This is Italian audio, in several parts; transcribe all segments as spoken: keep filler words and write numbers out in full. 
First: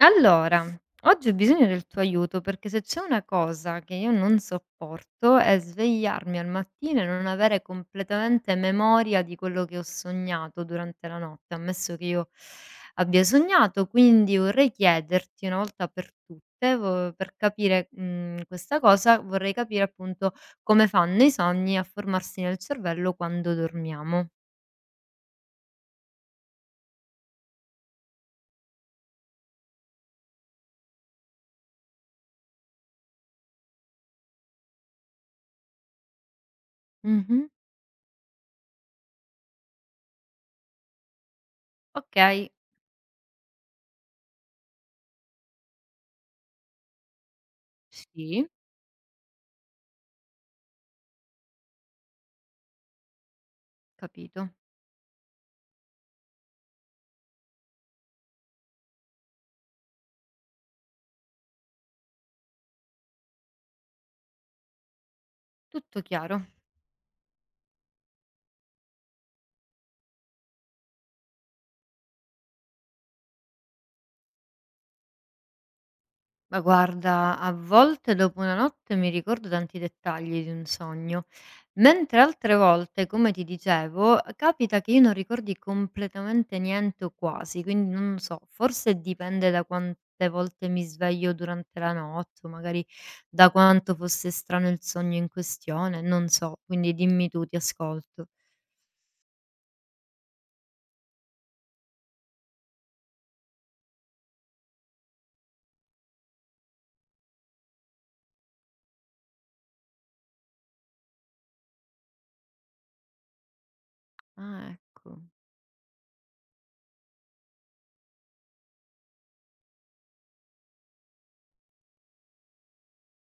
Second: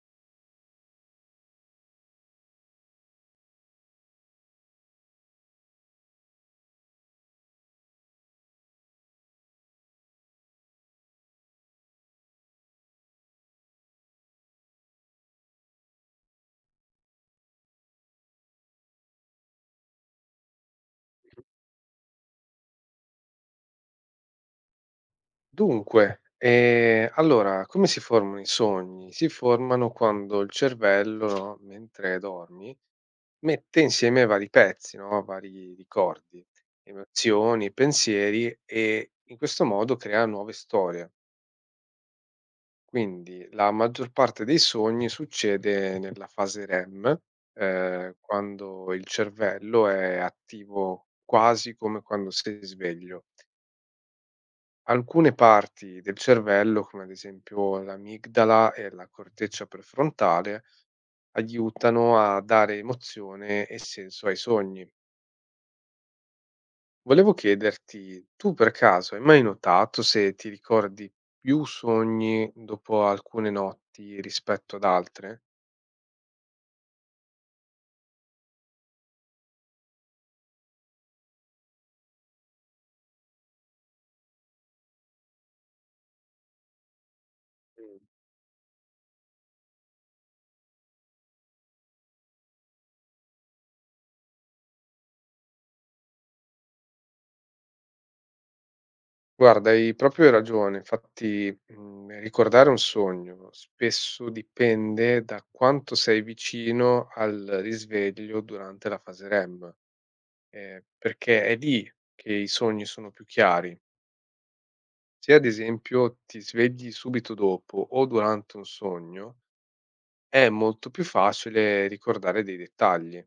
Allora, oggi ho bisogno del tuo aiuto perché se c'è una cosa che io non sopporto è svegliarmi al mattino e non avere completamente memoria di quello che ho sognato durante la notte, ammesso che io abbia sognato, quindi vorrei chiederti una volta per tutte, vo- per capire mm, questa cosa, vorrei capire appunto come fanno i sogni a formarsi nel cervello quando dormiamo. Dunque, ehm, allora come si formano i sogni? Si formano quando il cervello, no, mentre dormi, mette insieme vari pezzi, no, vari ricordi, Mhm. emozioni, pensieri e in questo modo crea nuove storie. Ok. Quindi la maggior parte dei sogni succede nella fase R E M, ehm, Sì, quando il cervello è attivo quasi come quando sei sveglio. capito, Alcune parti del cervello, come ad esempio l'amigdala e la corteccia prefrontale, aiutano a dare emozione e senso ai sogni. tutto chiaro. Volevo chiederti, tu per caso hai mai notato se ti ricordi più sogni dopo alcune notti rispetto ad altre? Ma guarda, a volte dopo una notte mi ricordo tanti dettagli di un sogno, mentre altre volte, come ti dicevo, capita che io non ricordi completamente niente o quasi, quindi Mm. non so, forse dipende da quante volte mi sveglio durante la notte, o magari da quanto fosse strano il sogno in questione, non so, quindi dimmi tu, ti ascolto. Guarda, hai proprio ragione. Infatti, mm, ricordare un sogno spesso dipende da quanto sei vicino al risveglio durante la fase R E M. Ehm, perché è lì che i sogni sono più chiari. Ah, ecco. Se ad esempio ti svegli subito dopo o durante un sogno, è molto più facile ricordare dei dettagli,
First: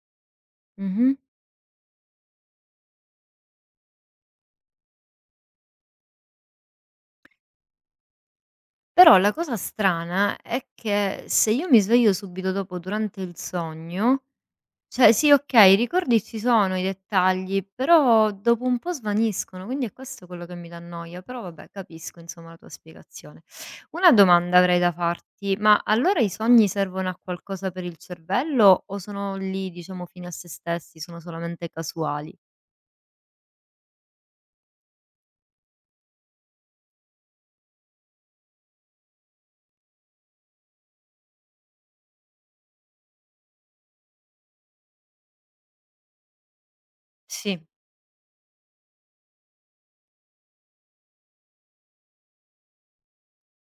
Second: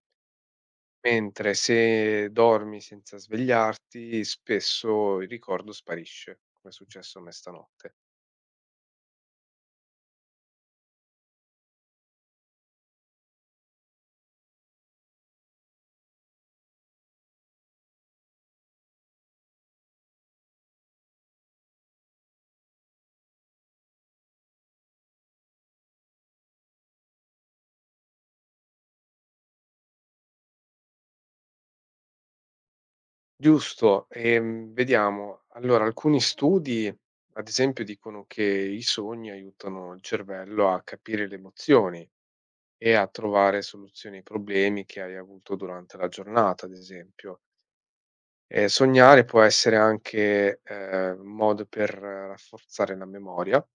Mhm. mentre se dormi senza svegliarti, spesso il ricordo sparisce, come è successo a me stanotte. Però la cosa strana è che se io mi sveglio subito dopo durante il sogno, cioè sì, okay, i ricordi ci sono, i dettagli, però dopo un po' svaniscono, quindi è questo quello che mi dà noia, però vabbè capisco insomma la tua spiegazione. Una domanda avrei da farti, ma allora i sogni servono a qualcosa per il cervello o sono lì diciamo fine a sé stessi, sono solamente casuali? Giusto, ehm, vediamo. Allora, alcuni studi ad esempio dicono che i sogni aiutano il cervello a capire le emozioni e a trovare soluzioni ai problemi che hai avuto durante la giornata, ad esempio. Sì. Ehm, sognare può essere anche, ehm, un modo per rafforzare la memoria,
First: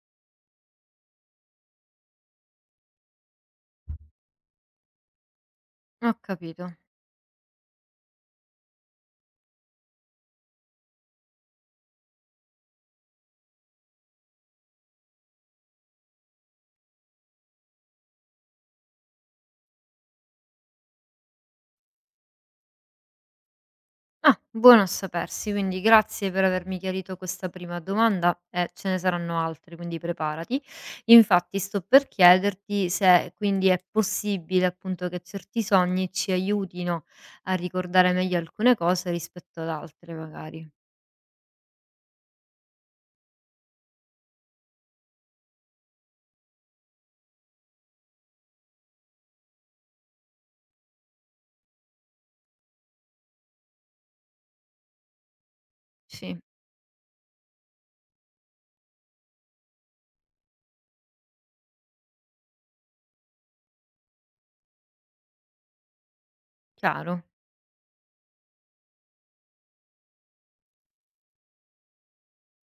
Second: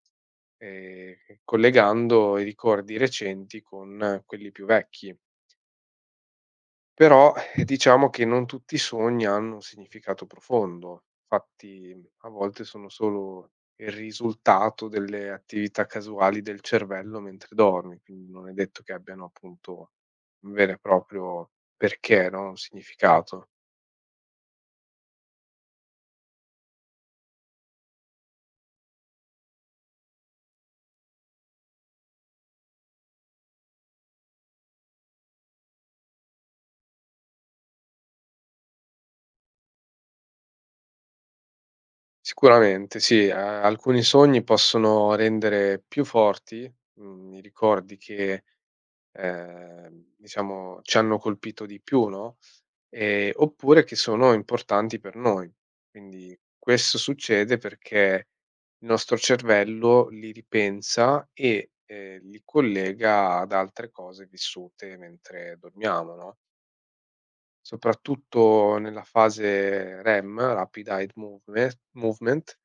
ehm, collegando i ricordi recenti con quelli più vecchi. Ho capito. Però, eh, diciamo che non tutti i sogni hanno un significato profondo. Fatti, a volte sono solo il risultato delle attività casuali del cervello mentre dormi, quindi non è detto che abbiano appunto un vero e proprio perché, no, un significato. Ah, buono a sapersi, quindi grazie per avermi chiarito questa prima domanda e ce ne saranno altre, quindi preparati. Infatti sto per chiederti se quindi è possibile appunto che certi sogni ci aiutino a ricordare meglio alcune cose rispetto ad altre magari. Sicuramente sì, a alcuni sogni possono rendere più forti, mhmm, i ricordi che, ehm, diciamo ci hanno colpito di più, no, Ehm, oppure che sono importanti per noi. Sì, Quindi questo succede perché il nostro cervello li ripensa e, ehm, li collega ad altre cose vissute mentre dormiamo, no, chiaro. soprattutto nella fase R E M, Rapid Eye Moveme Movement,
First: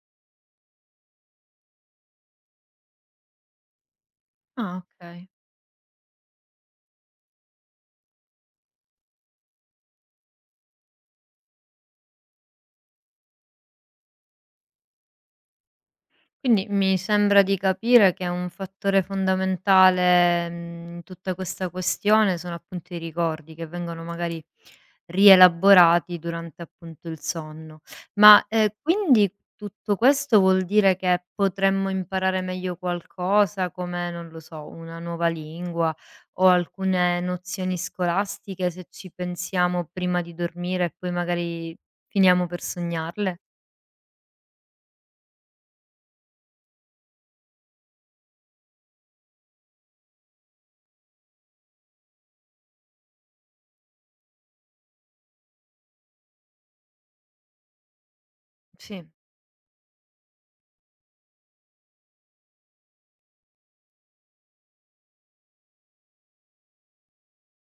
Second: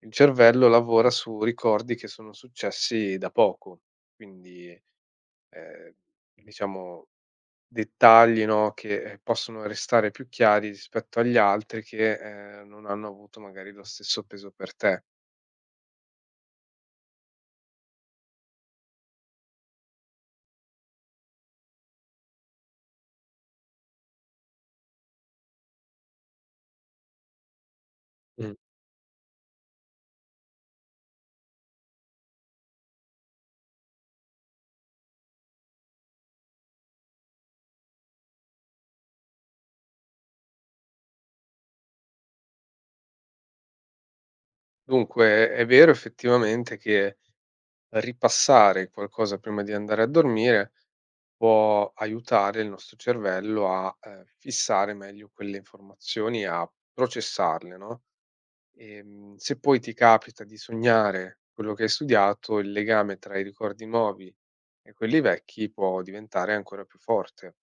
il cervello lavora su ricordi che sono successi da poco. Quindi, Ah, ok. ehm, diciamo dettagli, no, che, ehm, possono restare più chiari rispetto agli altri che, ehm, non hanno avuto magari lo stesso peso per te. Quindi mi sembra di capire che un fattore fondamentale, mhmm, in tutta questa questione sono appunto i ricordi che vengono magari rielaborati durante appunto il sonno. Ma, Mh. ehm, quindi tutto questo vuol dire che potremmo imparare meglio qualcosa come, non lo so, una nuova lingua o alcune nozioni scolastiche se ci pensiamo prima di dormire e poi magari finiamo per sognarle? Dunque è vero effettivamente che ripassare qualcosa prima di andare a dormire può aiutare il nostro cervello a, ehm, fissare meglio quelle informazioni, a processarle, no, Sì, ehm, se poi ti capita di sognare quello che hai studiato, il legame tra i ricordi nuovi e quelli vecchi può diventare ancora più forte.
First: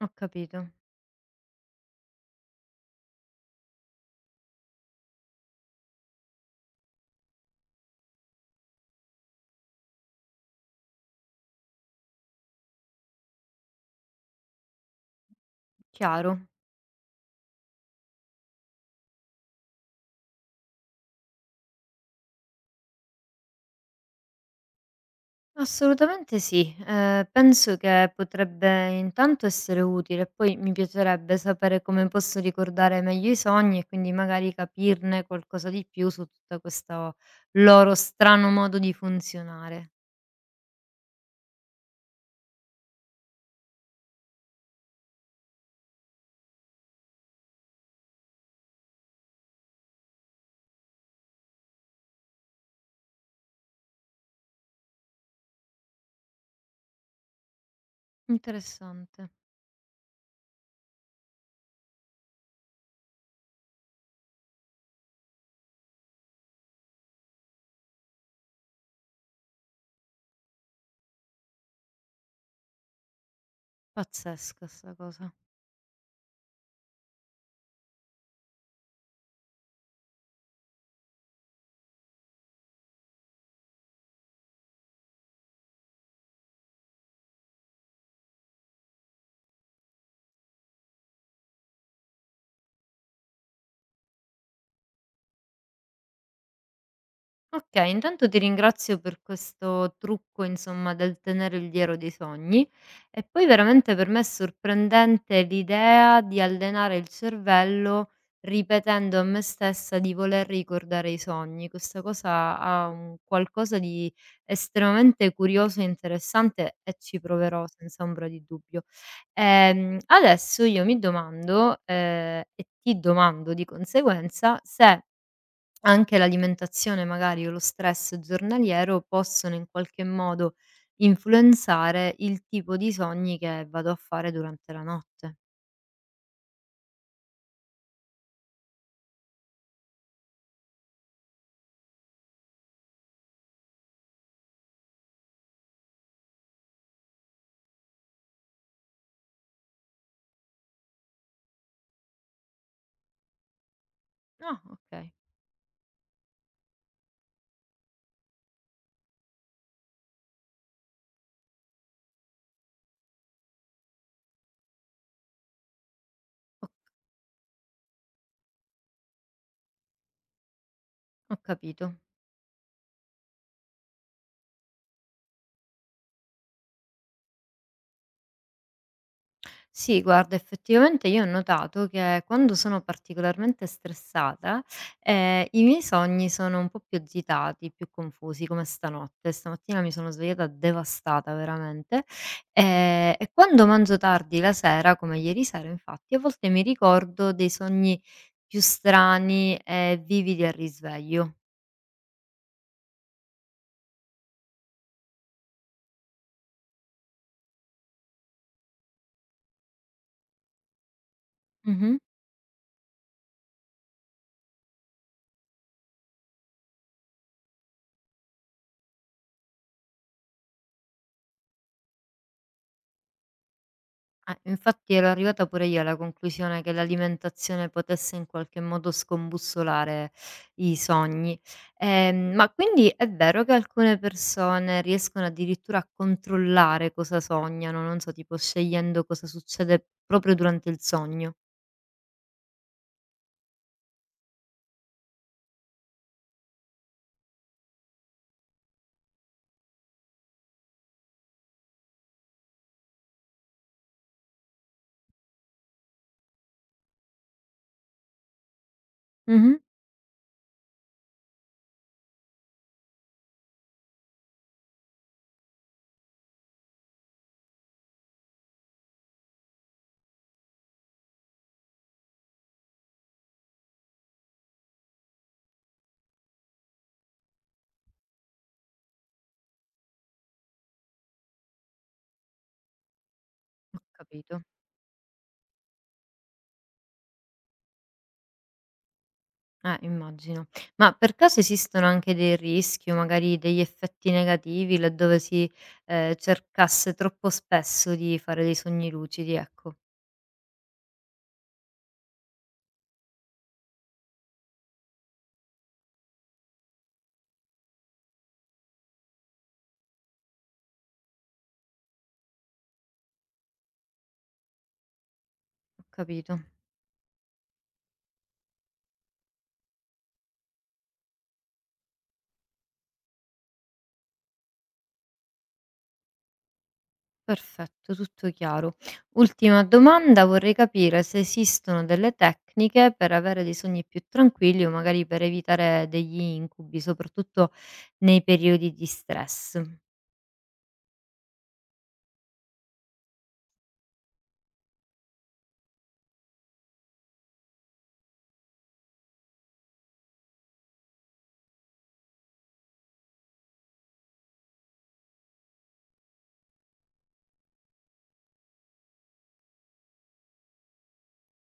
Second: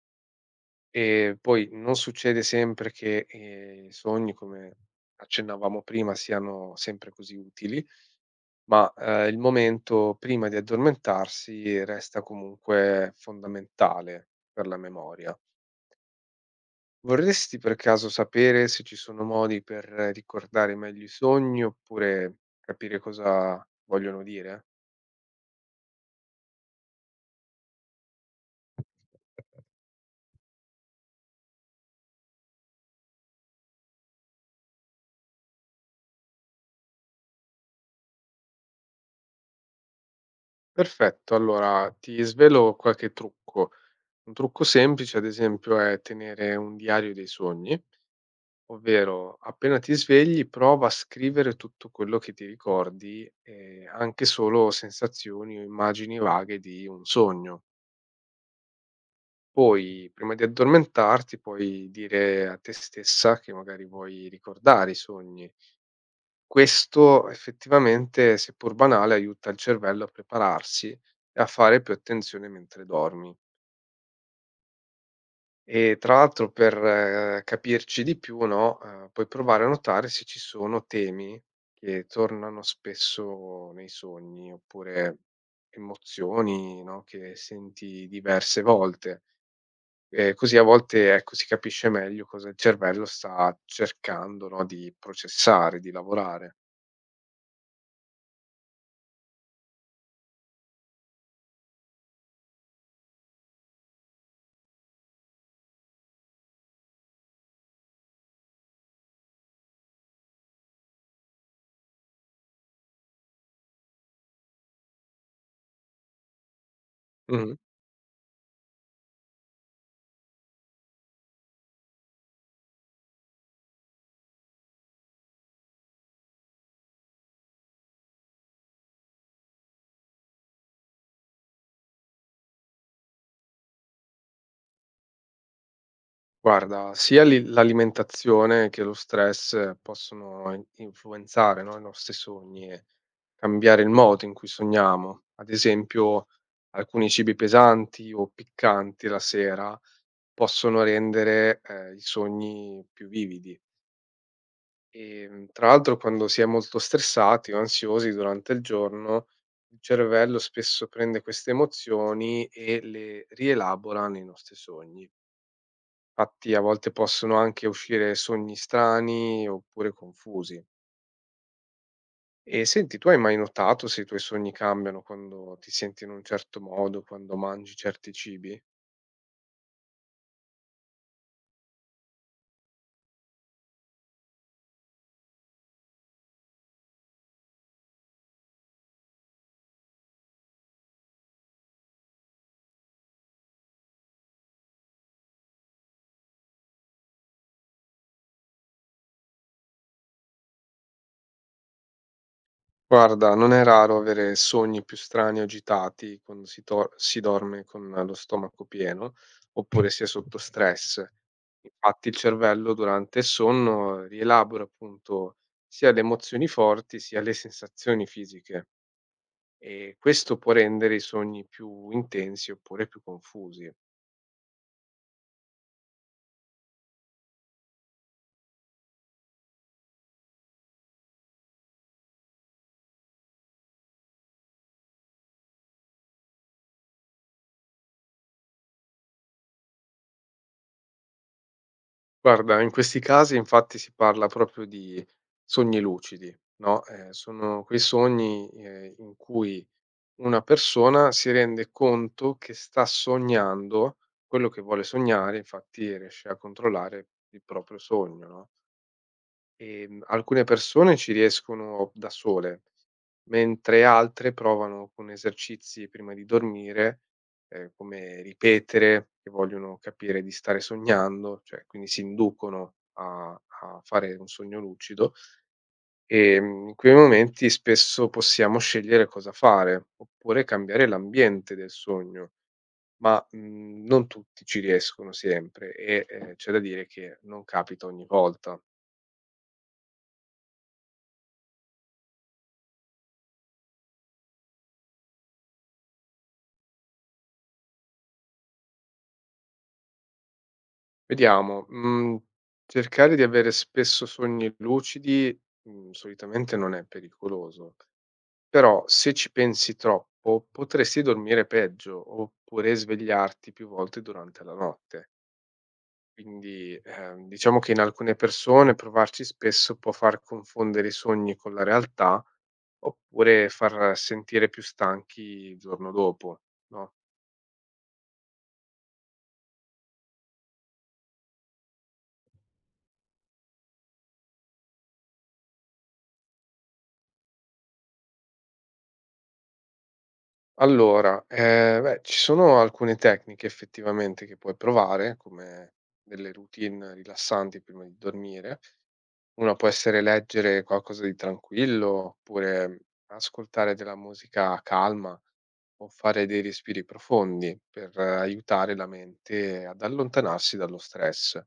ho capito. E poi non succede sempre che, ehm, i sogni, come accennavamo prima, siano sempre così utili, ma, ehm, il momento prima di addormentarsi resta comunque fondamentale per la memoria. Chiaro. Vorresti per caso sapere se ci sono modi per ricordare meglio i sogni oppure capire cosa vogliono dire? Assolutamente sì, ehm, penso che potrebbe intanto essere utile, poi mi piacerebbe sapere come posso ricordare meglio i sogni e quindi magari capirne qualcosa di più su tutta questo loro strano modo di funzionare. Perfetto, allora ti svelo qualche trucco. Un trucco semplice, ad esempio, è tenere un diario dei sogni. Ovvero, appena ti svegli prova a scrivere tutto quello che ti ricordi, ehm, anche solo sensazioni o immagini vaghe di un sogno. Interessante, Poi, prima di addormentarti, puoi dire a te stessa che magari vuoi ricordare i sogni. Questo effettivamente, seppur banale, aiuta il cervello a prepararsi e a fare più attenzione mentre dormi. pazzesca 'sta cosa. E tra l'altro per eh, capirci di più, no, ehm, puoi provare a notare se ci sono temi che tornano spesso nei sogni, oppure emozioni, no, che senti diverse volte. Ehm, così a volte, ecco, si capisce meglio cosa il cervello sta cercando, no, di processare, di lavorare. Okay, intanto ti ringrazio per questo trucco, insomma, del tenere il diario dei sogni e poi veramente per me è sorprendente l'idea di allenare il cervello ripetendo a me stessa di voler ricordare i sogni. Questa cosa ha un qualcosa di estremamente curioso e interessante e ci Mh-mh. proverò senza ombra di dubbio. Ehm, adesso io mi domando, ehm, e ti domando di conseguenza se anche l'alimentazione magari o lo stress giornaliero possono in qualche modo influenzare il tipo di sogni che vado a fare durante la notte. Guarda, sia l'i l'alimentazione che lo stress possono in influenzare, no, i nostri sogni e cambiare il modo in cui sogniamo. Ad esempio, alcuni cibi pesanti o piccanti la sera possono rendere, ehm, i sogni più vividi. Ah, okay, Ehm, tra l'altro quando si è molto stressati o ansiosi durante il giorno, il cervello spesso prende queste emozioni e le rielabora nei nostri sogni. Fatti a ho volte possono anche uscire sogni strani oppure confusi. ho capito. E senti, tu hai mai notato se i tuoi sogni cambiano quando ti senti in un certo modo, quando mangi certi cibi? Sì, guarda, effettivamente io ho notato che quando sono particolarmente stressata, eh, i miei sogni sono un po' più agitati, più confusi, come stanotte. Stamattina mi sono svegliata devastata veramente. Eh, e quando mangio tardi la sera, come ieri sera, infatti, a volte mi ricordo dei sogni più strani e vividi al risveglio. Guarda, non è raro avere sogni più strani o agitati quando si, tor- si dorme con lo stomaco pieno oppure si è sotto stress. Mhm. Infatti il cervello durante il sonno rielabora appunto sia le emozioni forti sia le sensazioni fisiche. E questo può rendere i sogni più intensi oppure più confusi. Eh, infatti ero arrivata pure io alla conclusione che l'alimentazione potesse in qualche modo scombussolare i sogni. Ehm, ma quindi è vero che alcune persone riescono addirittura a controllare cosa sognano, non so, tipo scegliendo cosa succede proprio durante il sogno? Guarda, in questi casi infatti si parla proprio di sogni lucidi, no? Eh, sono quei sogni eh, in cui una persona si rende conto che sta sognando quello che vuole sognare, infatti riesce a controllare il proprio sogno, no? Mh-mh. Ehm, alcune persone ci riescono da sole, mentre altre provano con esercizi prima di dormire, ehm, come ripetere che vogliono capire di stare sognando, cioè quindi si inducono a a fare un sogno lucido. Ehm, in quei momenti spesso possiamo scegliere cosa fare, oppure cambiare l'ambiente del sogno, ma, Ho mhmm, non capito. tutti ci riescono sempre e, ehm, c'è da dire che non capita ogni volta. Eh, immagino. Ma per caso esistono anche dei rischi o magari degli effetti negativi laddove si, ehm, cercasse troppo spesso di fare dei sogni lucidi, ecco? Vediamo, mhmm, cercare di avere spesso sogni lucidi, mhmm, solitamente non è pericoloso, però se ci pensi troppo potresti dormire peggio, oppure svegliarti più volte durante la notte. Ho capito. Quindi, ehm, diciamo che in alcune persone provarci spesso può far confondere i sogni con la realtà, oppure far sentire più stanchi il giorno dopo, no? Perfetto, tutto chiaro. Ultima domanda, vorrei capire se esistono delle tecniche per avere dei sogni più tranquilli o magari per evitare degli incubi, soprattutto nei periodi di stress. Allora, ehm, beh, ci sono alcune tecniche effettivamente che puoi provare, come delle routine rilassanti prima di dormire. Una può essere leggere qualcosa di tranquillo, oppure ascoltare della musica calma, o fare dei respiri profondi per eh, aiutare la mente ad allontanarsi dallo stress.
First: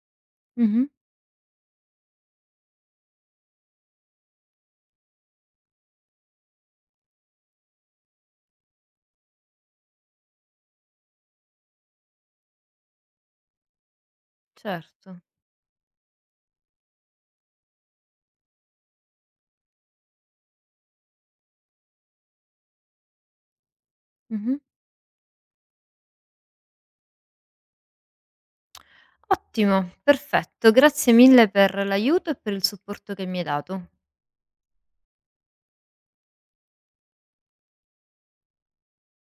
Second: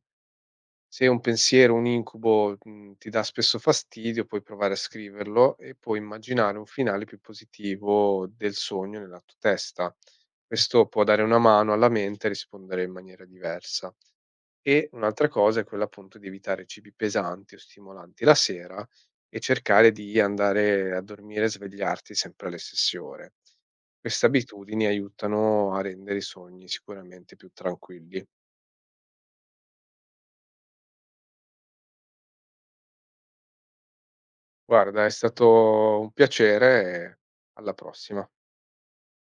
Mh-mh, Se un pensiero, un incubo, mhmm, ti dà spesso fastidio, puoi provare a scriverlo e puoi immaginare un finale più positivo del sogno nella tua testa. Questo può dare una mano alla mente a rispondere in maniera diversa. E certo. un'altra cosa è quella appunto di evitare cibi pesanti o stimolanti la sera e cercare di andare a dormire e svegliarti sempre alle stesse ore. Queste Mh-mh. abitudini aiutano a rendere i sogni sicuramente più tranquilli. Ottimo, perfetto. Grazie mille per l'aiuto e per il supporto che mi hai dato. Guarda, è stato un piacere e alla prossima.